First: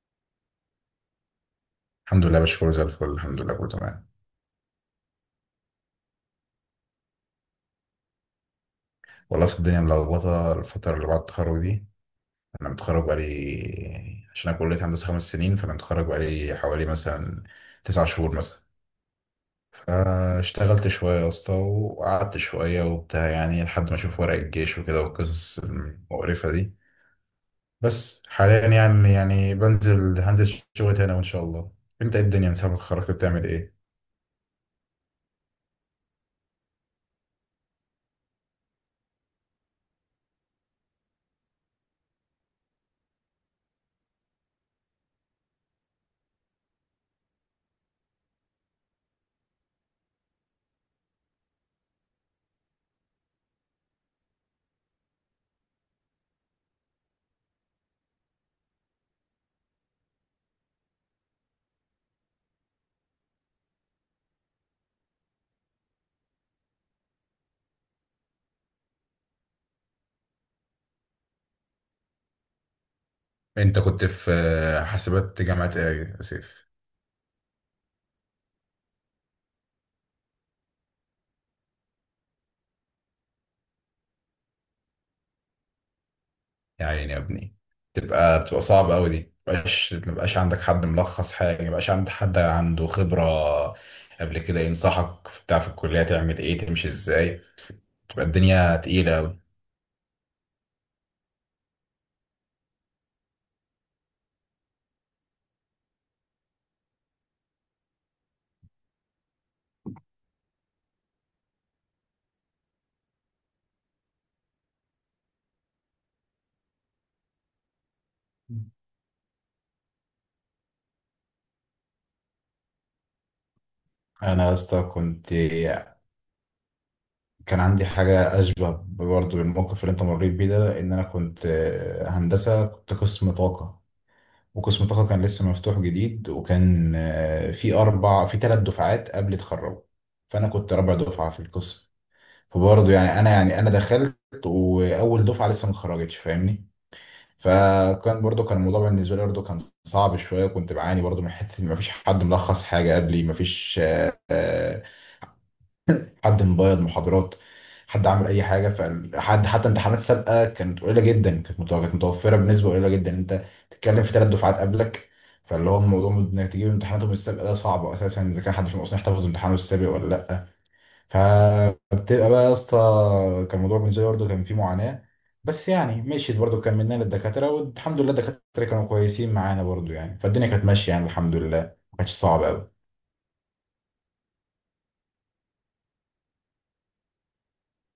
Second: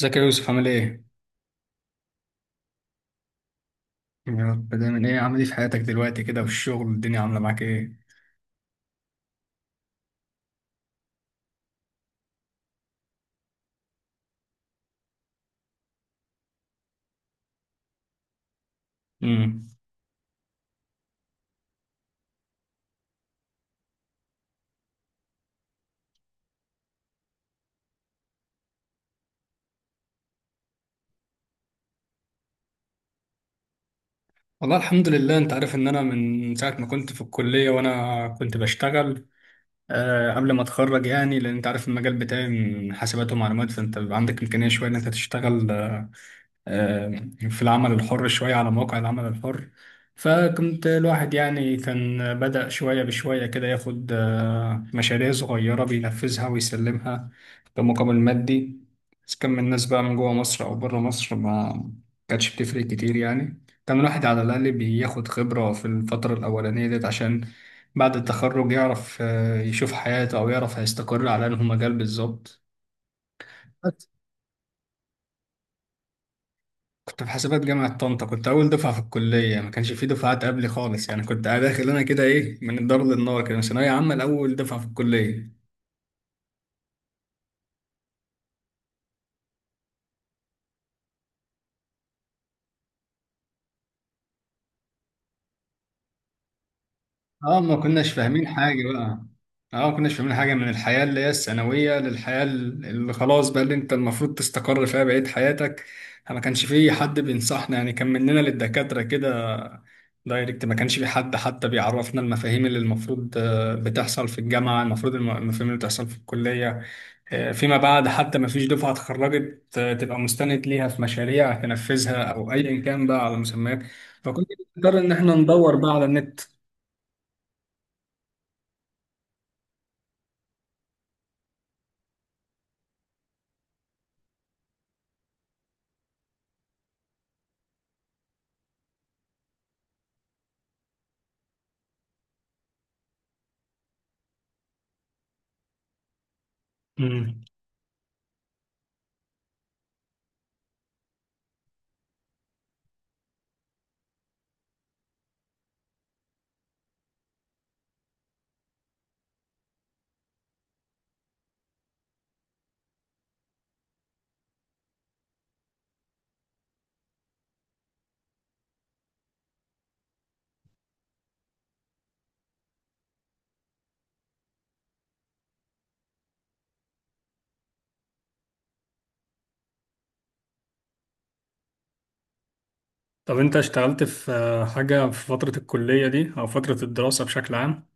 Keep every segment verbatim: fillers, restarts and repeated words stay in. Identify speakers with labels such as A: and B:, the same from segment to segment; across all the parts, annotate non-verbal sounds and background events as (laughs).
A: ازيك يا يوسف عامل ايه؟
B: الحمد لله يا باشا، كله زي الفل، الحمد لله كله تمام.
A: يا رب دايما. ايه عامل ايه في حياتك دلوقتي كده وفي الشغل الدنيا عامله معاك ايه؟
B: والله أصل الدنيا ملخبطه الفتره اللي بعد التخرج دي. انا متخرج بقالي، عشان انا كليه هندسه خمس سنين، فانا متخرج بقالي حوالي مثلا تسع شهور مثلا.
A: امم
B: فاشتغلت شويه يا اسطى، وقعدت شويه وبتاع، يعني لحد ما اشوف ورق الجيش وكده والقصص المقرفه دي. بس حاليا يعني يعني بنزل هنزل شغل تاني وان شاء الله. انت إيه الدنيا من ساعه ما اتخرجت بتعمل ايه؟
A: والله الحمد لله، انت عارف ان انا من ساعه ما كنت في الكليه وانا كنت بشتغل، آه قبل ما اتخرج. يعني لان انت عارف المجال بتاعي من حاسبات ومعلومات، فانت بيبقى عندك امكانيه شويه ان انت تشتغل، آه، آه، في العمل الحر، شوية على مواقع العمل الحر. فكنت الواحد يعني كان بدأ شوية بشوية كده ياخد آه، مشاريع صغيرة بينفذها ويسلمها بمقابل مادي، إذا كان من الناس بقى من جوه مصر أو بره مصر ما كانتش بتفرق كتير. يعني كان الواحد على الأقل بياخد خبرة في الفترة الأولانية ديت، عشان بعد التخرج يعرف آه، يشوف حياته، أو يعرف هيستقر على أنه مجال بالظبط.
B: انت كنت في آه، حاسبات جامعه ايه يا سيف؟
A: كنت في حسابات جامعة طنطا، كنت أول دفعة في الكلية، ما كانش في دفعات قبلي خالص. يعني كنت داخل أنا كده إيه، من الدار للنار كده، من ثانوية عامة لأول دفعة في الكلية.
B: يا عيني يا ابني، تبقى بتبقى صعبة أوي دي، مبقاش مبقاش عندك حد ملخص حاجة، مبقاش عندك حد عنده خبرة قبل كده ينصحك في بتاع في الكلية تعمل إيه تمشي إزاي.
A: اه ما كناش
B: تبقى
A: فاهمين
B: الدنيا
A: حاجة
B: تقيلة
A: بقى.
B: أوي.
A: اه ما كناش فاهمين حاجة من الحياة اللي هي الثانوية للحياة اللي خلاص بقى اللي انت المفروض تستقر فيها بقية حياتك. ما كانش في حد بينصحنا، يعني كان مننا للدكاترة كده دايركت، ما كانش في حد حتى بيعرفنا المفاهيم اللي المفروض آه، بتحصل في الجامعة، المفروض الم- المفاهيم اللي بتحصل في الكلية، آه، فيما بعد حتى ما فيش دفعة اتخرجت آه، تبقى مستند ليها في مشاريع تنفذها أو أيا كان بقى على مسميات. فكنت
B: أنا يا اسطى
A: بنضطر إن
B: كنت
A: احنا ندور بقى على النت.
B: كان عندي حاجة أشبه برضه بالموقف اللي أنت مريت بيه ده، إن أنا كنت هندسة، كنت قسم طاقة. وقسم طاقة كان لسه مفتوح جديد، وكان آه، في أربع في ثلاث دفعات قبل تخرجوا. فأنا كنت رابع دفعة في القسم. فبرضه يعني انا يعني انا دخلت، واول دفعه لسه ما اتخرجتش، فاهمني.
A: مم.
B: فكان برضه كان الموضوع بالنسبه لي برضه كان صعب شويه. كنت بعاني برضه من حته ان مفيش حد ملخص حاجه قبلي، مفيش آه، آه، حد مبيض محاضرات، حد عامل اي حاجه، فحد حتى امتحانات سابقه كانت قليله جدا، كانت متو- كانت متوفره بنسبه قليله جدا. انت بتتكلم في ثلاث دفعات قبلك. فاللي هو الموضوع انك تجيب امتحاناتهم السابقه ده صعب اساسا، اذا كان حد فيهم اصلا يحتفظ بامتحانه السابق ولا لا. فبتبقى بقى يا اسطى، كان الموضوع بالنسبه لي برضه كان فيه معاناه. بس يعني مشيت برضه، كملنا للدكاتره، والحمد لله الدكاتره كانوا كويسين معانا برضه يعني، فالدنيا كانت ماشيه يعني، الحمد لله ما كانتش صعبه قوي.
A: طب انت اشتغلت في آه، حاجة في فترة الكلية دي او فترة الدراسة بشكل عام؟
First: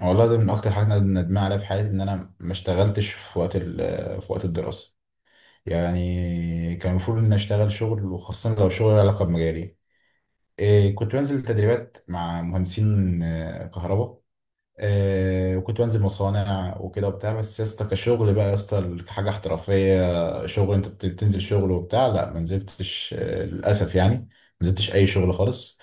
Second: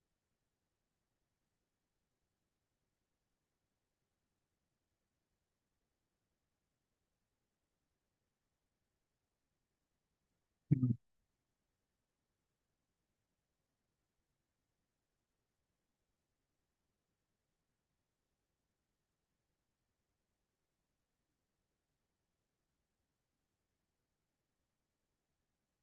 B: والله ده من اكتر حاجات انا ندمان عليها في حياتي، ان انا ما اشتغلتش في وقت ال- في وقت الدراسه. يعني كان المفروض ان اشتغل شغل، وخاصه لو شغل له علاقه بمجالي. إيه، كنت بنزل تدريبات مع مهندسين آه، كهرباء، آه، وكنت بنزل مصانع وكده وبتاع، بس يا اسطى كشغل بقى يا اسطى، كحاجه احترافيه شغل انت بت- بتنزل شغل وبتاع، لا ما نزلتش، آه، للاسف، يعني ما نزلتش اي شغل خالص.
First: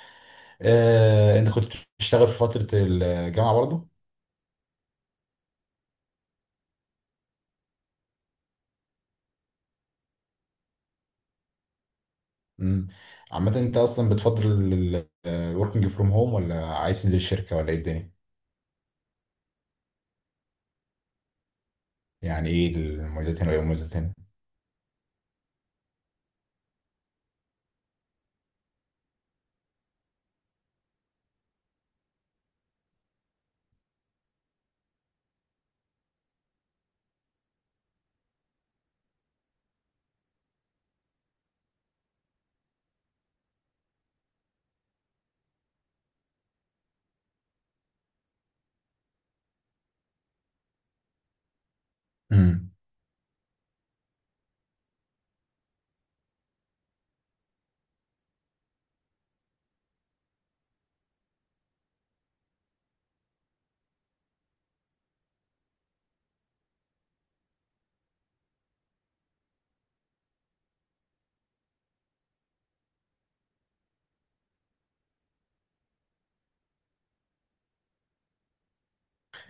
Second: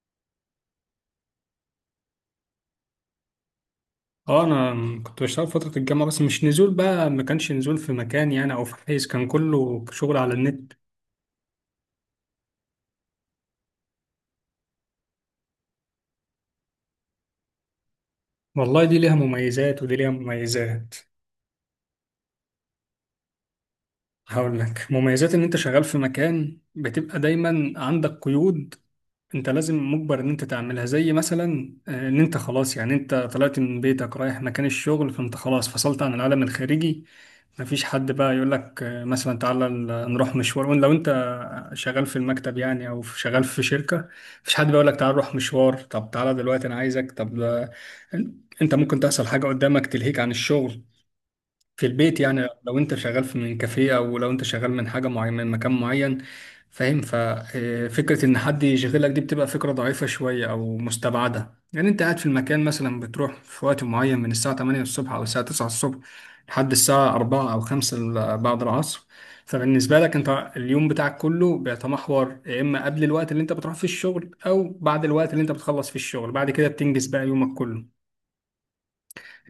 B: آه، انت كنت بتشتغل في فتره الجامعه برضه؟
A: اه انا م- كنت بشتغل في فترة الجامعة، بس مش نزول بقى، ما كانش نزول في مكان يعني او في حيز، كان كله شغل على النت.
B: مم. عامه انت اصلا بتفضل الوركينج فروم هوم، ولا عايز تنزل الشركه، ولا ايه الدنيا؟
A: والله دي ليها مميزات ودي ليها مميزات.
B: يعني ايه المميزات هنا وايه المميزات هنا؟
A: هقول لك، مميزات ان انت شغال في مكان، بتبقى دايما عندك قيود، انت لازم مجبر ان انت تعملها، زي مثلا آه، ان انت خلاص يعني انت طلعت من بيتك رايح مكان الشغل فانت خلاص فصلت عن العالم الخارجي، مفيش حد بقى يقول لك آه، مثلا تعالى ال- نروح مشوار. وان لو انت شغال في المكتب يعني او في- شغال في شركة، مفيش حد بيقول لك تعالى نروح مشوار، طب تعالى دلوقتي انا عايزك، طب ده انت ممكن تحصل حاجة قدامك تلهيك عن الشغل في البيت. يعني
B: مم.
A: لو انت شغال في من كافيه او لو انت شغال من حاجه معينه من مكان معين، فاهم؟ ففكره ان حد يشغلك دي بتبقى فكره ضعيفه شويه او مستبعده. يعني انت قاعد في المكان، مثلا بتروح في وقت معين من الساعه تمانية الصبح او الساعه تسعة الصبح لحد الساعه أربعة او خمسة ال- بعد العصر، فبالنسبه لك انت اليوم بتاعك كله بيتمحور يا اما قبل الوقت اللي انت بتروح فيه الشغل او بعد الوقت اللي انت بتخلص فيه الشغل، بعد كده بتنجز بقى يومك كله.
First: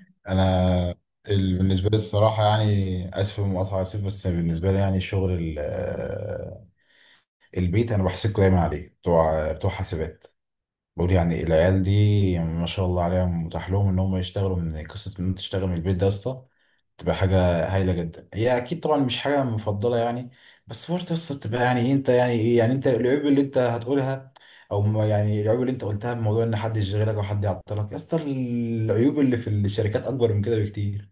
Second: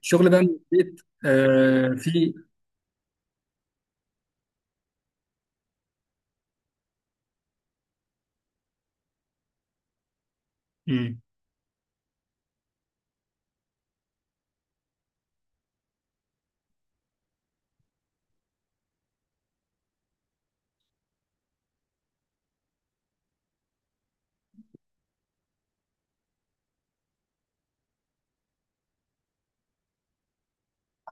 A: الشغل بقى من
B: انا
A: البيت
B: ال-
A: آه
B: بالنسبه لي
A: في.
B: الصراحه، يعني اسف في المقاطعه، اسف، بس بالنسبه لي يعني الشغل البيت انا بحسدكوا دايما عليه، بتوع بتوع حاسبات. بقول
A: مم.
B: يعني العيال دي ما شاء الله عليهم متاح لهم ان هم يشتغلوا، من قصه ان انت تشتغل من البيت ده يا اسطى، تبقى حاجه هايله جدا، هي اكيد طبعا مش حاجه مفضله يعني. بس برضه يا اسطى بتبقى يعني إيه، انت يعني ايه، يعني انت العيوب اللي انت هتقولها، او ما يعني العيوب اللي انت قلتها بموضوع ان حد يشغلك او حد يعطلك، يا اسطى العيوب اللي في الشركات اكبر من كده بكتير.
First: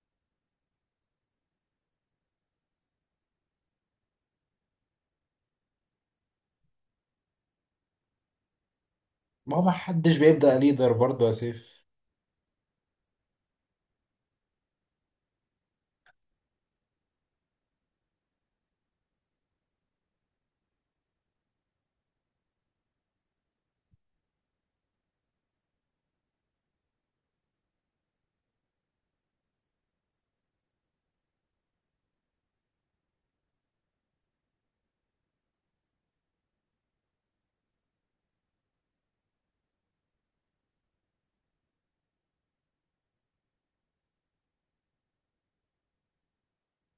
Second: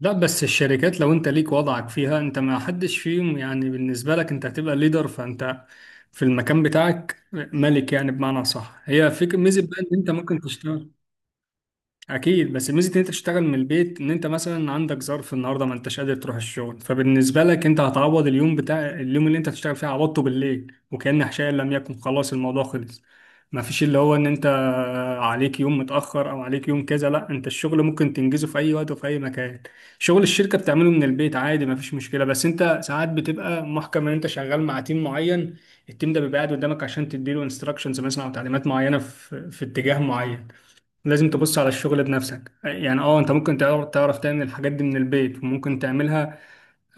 A: لا بس الشركات لو انت ليك وضعك فيها، انت ما حدش فيهم يعني، بالنسبة لك انت هتبقى ليدر، فانت في المكان بتاعك ملك يعني، بمعنى صح هي فكرة
B: ما
A: ميزة
B: هو ما
A: بقى ان انت
B: حدش
A: ممكن
B: بيبدا
A: تشتغل.
B: ليدر برضه يا سيف.
A: اكيد، بس ميزه ان انت تشتغل من البيت ان انت مثلا عندك ظرف النهارده ما انتش قادر تروح الشغل، فبالنسبه لك انت هتعوض اليوم بتاع اليوم اللي انت هتشتغل فيه، عوضته بالليل وكأن حشاء لم يكن، خلاص الموضوع خلص. ما فيش اللي هو ان انت عليك يوم متاخر او عليك يوم كذا، لا انت الشغل ممكن تنجزه في اي وقت وفي اي مكان. شغل الشركه بتعمله من البيت عادي ما فيش مشكله، بس انت ساعات بتبقى محكم ان انت شغال مع تيم معين، التيم ده بيبقى قاعد قدامك عشان تديله انستراكشنز مثلا او تعليمات معينه في في اتجاه معين، لازم تبص على الشغل بنفسك. يعني اه انت ممكن تعرف تعرف تعمل الحاجات دي من البيت وممكن تعملها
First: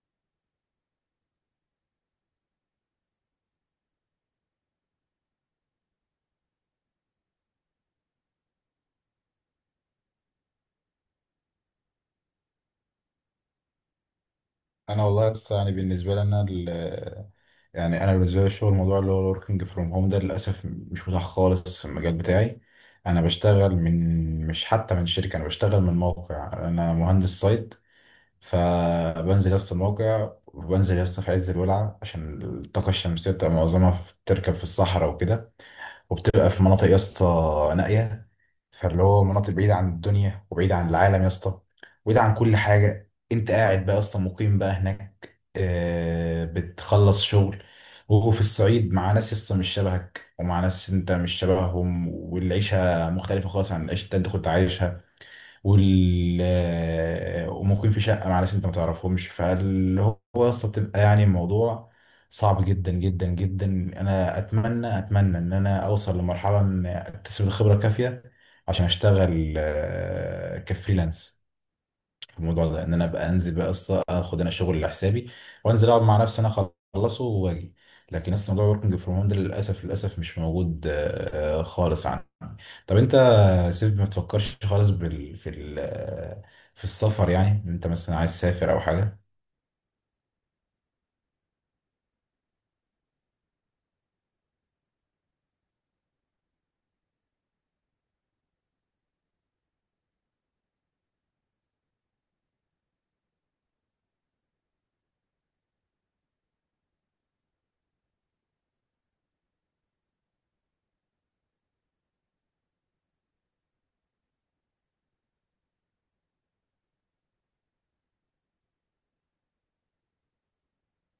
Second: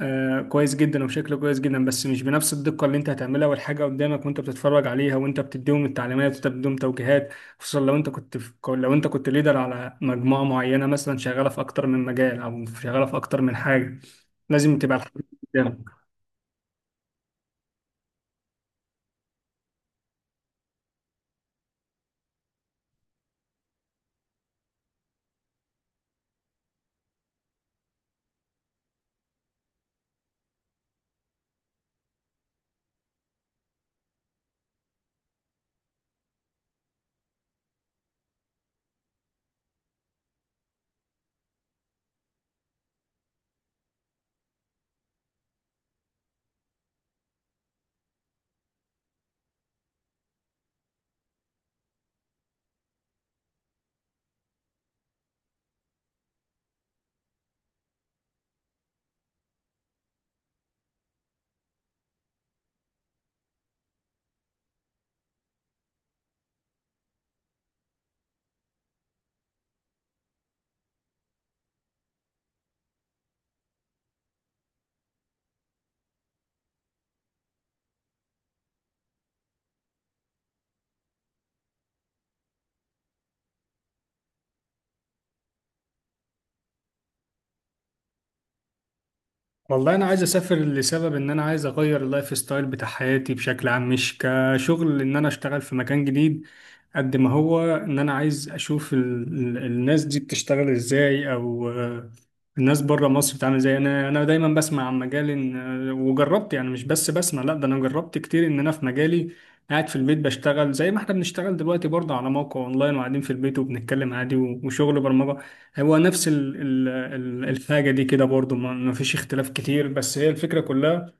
A: آه كويس جدا وبشكل كويس جدا، بس مش بنفس الدقة اللي انت هتعملها والحاجة قدامك وانت بتتفرج عليها وانت بتديهم التعليمات وانت بتديهم توجيهات، خصوصا لو انت كنت في، لو انت كنت ليدر على مجموعة معينة مثلا شغالة في اكتر من مجال او شغالة في اكتر من حاجة، لازم تبقى
B: انا
A: الحاجة
B: والله بس يعني
A: قدامك.
B: بالنسبه لي انا، ال- يعني انا بالنسبه لي الشغل، الموضوع اللي هو الوركينج فروم هوم ده للاسف مش متاح خالص في المجال بتاعي. انا بشتغل من، مش حتى من شركه، انا بشتغل من موقع، انا مهندس سايت. فبنزل يسطا الموقع، وبنزل يسطا في عز الولعه، عشان الطاقه الشمسيه بتبقى معظمها في- بتركب في الصحراء وكده. وبتبقى في مناطق يا اسطى نائيه، فاللي هو مناطق بعيده عن الدنيا وبعيده عن العالم يا اسطى، وبعيده عن كل حاجه. انت قاعد بقى يا اسطى مقيم بقى هناك، آه، بتخلص شغل وفي الصعيد، مع ناس يا اسطى مش شبهك، ومع ناس انت مش شبههم، والعيشه مختلفه خالص عن العيشه اللي انت كنت عايشها، وال آه، وممكن في شقة مع ناس انت ما تعرفهمش، فاللي هو اصلا بتبقى يعني الموضوع صعب جدا جدا جدا. انا اتمنى اتمنى ان انا اوصل لمرحلة ان اكتسب الخبرة الكافية عشان اشتغل آه، كفريلانس في الموضوع ده، ان انا ابقى انزل بقى اصلا اخد انا شغل لحسابي، وانزل اقعد مع نفسي انا اخلصه واجي. لكن لسه موضوع وركينج فروم هوم ده للاسف للاسف مش موجود آه، آه، خالص عندي. طب انت يا سيف ما تفكرش خالص بال... في ال... آه، في السفر؟ يعني انت مثلا عايز تسافر او حاجه؟
A: والله انا عايز اسافر لسبب ان انا عايز اغير اللايف ستايل بتاع حياتي بشكل عام، مش كشغل ان انا اشتغل في مكان جديد، قد ما هو ان انا عايز اشوف ال ال الناس دي بتشتغل ازاي، او آه، الناس بره مصر بتعمل ازاي. انا انا دايما بسمع عن مجال إن آه، وجربت، يعني مش بس بسمع لا ده انا جربت كتير ان انا في مجالي قاعد في البيت بشتغل زي ما احنا بنشتغل دلوقتي برضه على موقع اونلاين وقاعدين في البيت وبنتكلم عادي و- وشغل برمجة، هو نفس ال ال ال- الحاجة دي كده برضو، ما ما فيش اختلاف كتير. بس هي الفكرة كلها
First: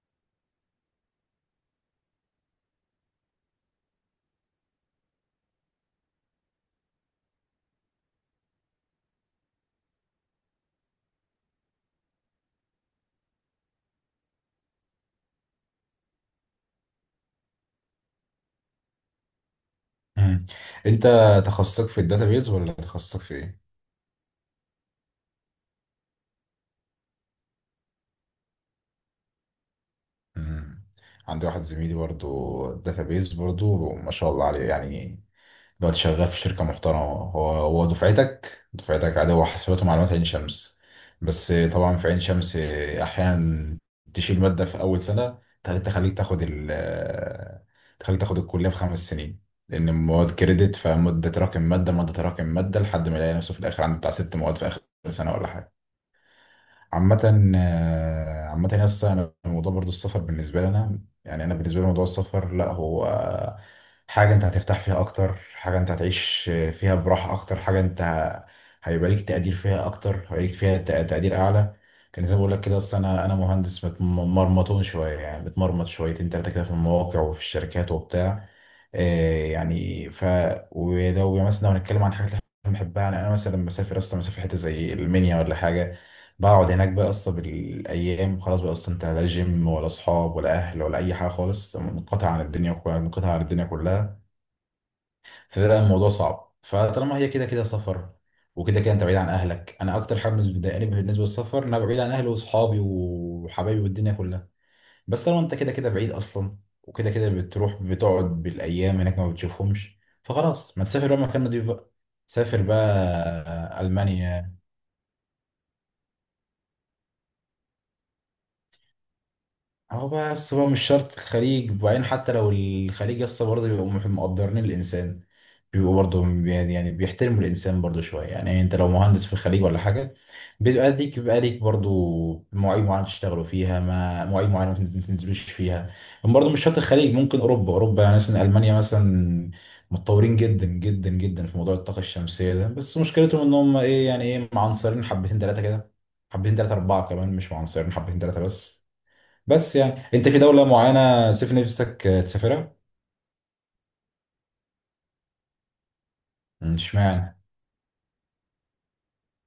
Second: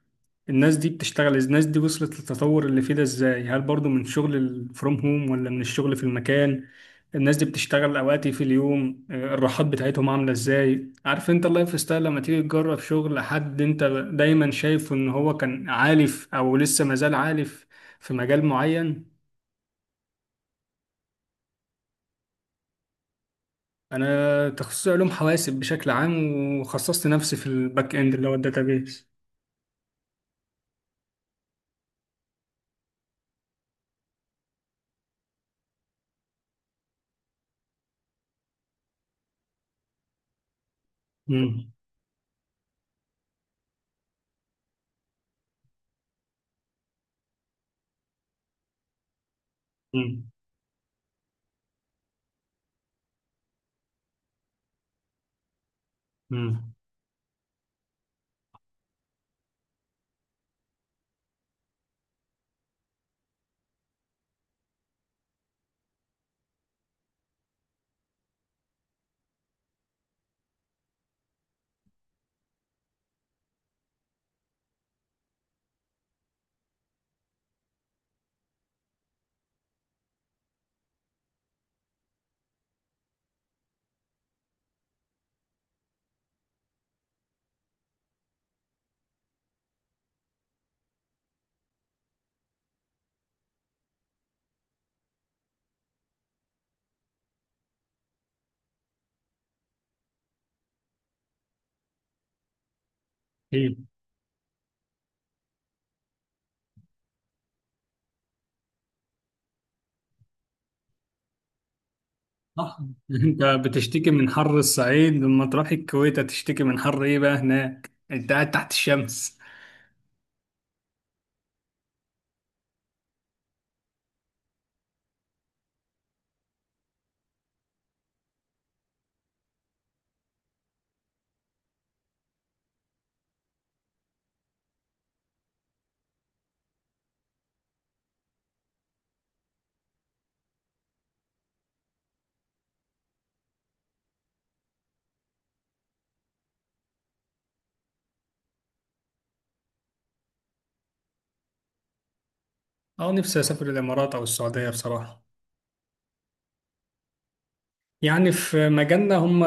A: الناس دي بتشتغل، الناس دي وصلت للتطور اللي فيه ده ازاي، هل برضو من شغل فروم هوم ولا من الشغل في المكان؟ الناس دي بتشتغل اوقات إيه في اليوم؟ آه، الراحات بتاعتهم عاملة ازاي؟ عارف انت اللايف ستايل لما تيجي تجرب شغل حد انت دايما شايفه ان هو كان عالف او لسه مازال عالف في مجال معين.
B: مم. انت تخصصك في الداتابيز ولا تخصصك في ايه؟
A: انا تخصصي علوم حواسب بشكل عام، وخصصت نفسي في الباك اند اللي هو الداتابيس.
B: مم. عندي واحد زميلي برضو داتابيز، برضو ما شاء الله عليه يعني، دلوقتي شغال في شركة محترمة. هو هو دفعتك دفعتك عادي، هو حاسبات ومعلومات عين شمس. بس
A: مم.
B: طبعا في عين شمس أحيانا تشيل مادة في أول سنة، تخليك تخليك تاخد ال تخليك تاخد الكلية في خمس سنين. لأن
A: مم.
B: المواد كريدت، فمدة تراكم مادة، مادة تراكم مادة، لحد ما يلاقي نفسه في الآخر عنده بتاع ست مواد في آخر سنة ولا حاجة.
A: مم.
B: عامة آه، عامة يا اسطى انا الموضوع برضو السفر بالنسبة لي انا، يعني انا بالنسبة لي موضوع السفر، لا هو آه، حاجة انت هترتاح فيها اكتر، حاجة انت هتعيش فيها براحة اكتر، حاجة انت ه- هيبقى ليك تقدير فيها اكتر، هيبقى ليك فيها تق- تقدير اعلى. كان زي ما بقول لك كده، اصل انا انا مهندس مت- مرمطون شوية يعني، بتمرمط شويتين تلاتة كده في المواقع وفي الشركات وبتاع. آه، يعني ف ولو مثلا لو هنتكلم عن حاجات اللي احنا بنحبها، يعني انا مثلا لما اسافر اصلا، مسافر حته زي المنيا ولا حاجه، بقعد هناك بقى اصلا بالايام، خلاص بقى اصلا انت لا جيم ولا اصحاب ولا اهل ولا اي حاجه خالص، منقطع عن الدنيا كلها، منقطع عن الدنيا كلها. فبقى الموضوع صعب، فطالما هي كده كده سفر، وكده كده انت بعيد عن اهلك، انا اكتر حاجه بتضايقني بالنسبه للسفر ان انا بعيد عن اهلي واصحابي
A: ايه،
B: وحبايبي والدنيا كلها. بس طالما انت كده كده بعيد اصلا، وكده كده بتروح بتقعد بالايام هناك ما بتشوفهمش، فخلاص ما تسافر بقى مكان نضيف بقى، سافر
A: صح. (laughs) انت
B: بقى
A: بتشتكي من
B: المانيا.
A: حر الصعيد، لما تروح الكويت هتشتكي من حر ايه بقى، هناك انت قاعد تحت الشمس.
B: هو بقى بس بقى مش شرط الخليج، وبعدين حتى لو الخليج يسطا برضه بيبقوا مح- مقدرين الإنسان، بيبقوا برضه بي- يعني يعني بيحترموا الإنسان برضه شوية يعني، أنت لو مهندس في الخليج ولا حاجة بيبقى ليك بيبقى ليك برضه مواعيد معينة تشتغلوا فيها، ما مواعيد معينة ما تنز- ما تنزلوش فيها. برضه مش شرط الخليج، ممكن أوروبا أوروبا يعني مثلا ألمانيا مثلا متطورين جدا جدا جدا في موضوع الطاقة الشمسية ده، بس مشكلتهم إن هم إيه يعني، إيه معنصرين حبتين تلاتة كده، حبتين تلاتة أربعة كمان، مش معنصرين حبتين تلاتة بس. بس يعني انت في دولة معينة سيف نفسك آه، تسافرها؟
A: اه نفسي اسافر الامارات او السعوديه بصراحه.
B: مم، اشمعنى؟
A: يعني في مجالنا هم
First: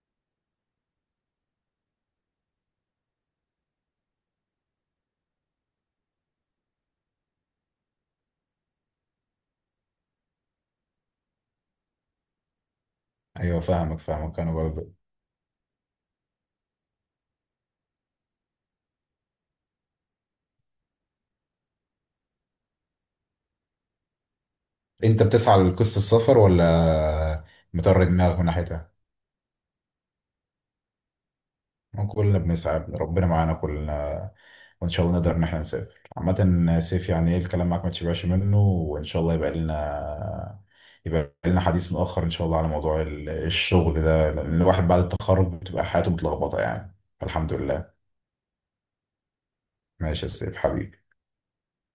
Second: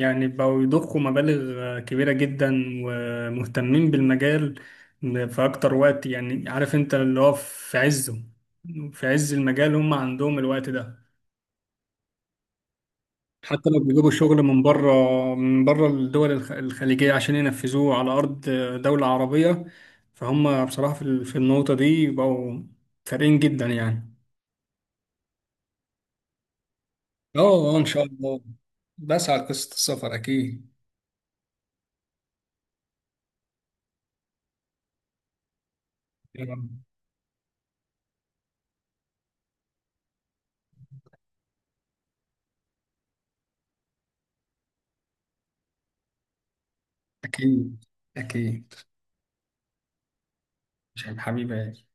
A: يعني بقوا يضخوا مبالغ كبيره جدا ومهتمين بالمجال في اكتر وقت. يعني عارف انت اللي هو في عزه، في عز المجال، هم عندهم الوقت ده.
B: ايوه
A: حتى لو
B: فاهمك
A: بيجيبوا
B: فاهمك
A: شغل
B: انا
A: من بره،
B: برضه.
A: من بره الدول الخ- الخليجية عشان ينفذوه على أرض دولة عربية، فهم بصراحة في ال- في النقطة دي بقوا فارقين جدا يعني.
B: انت بتسعى لقصة السفر
A: اه.
B: ولا
A: آه، إن شاء
B: مطر دماغك
A: الله،
B: من ناحيتها؟
A: بسعى لقصة السفر أكيد.
B: ما كلنا بنسعى، ربنا معانا كلنا، وان شاء الله نقدر ان احنا نسافر.
A: يا رب.
B: عامة سيف يعني ايه، الكلام معاك ما تشبعش منه، وان شاء الله يبقى لنا يبقى لنا حديث اخر ان شاء الله على موضوع ال- الشغل ده، لان الواحد بعد التخرج بتبقى حياته متلخبطة يعني، فالحمد
A: أكيد.
B: لله.
A: أكيد.
B: ماشي يا سيف
A: مش
B: حبيبي.
A: حبيبي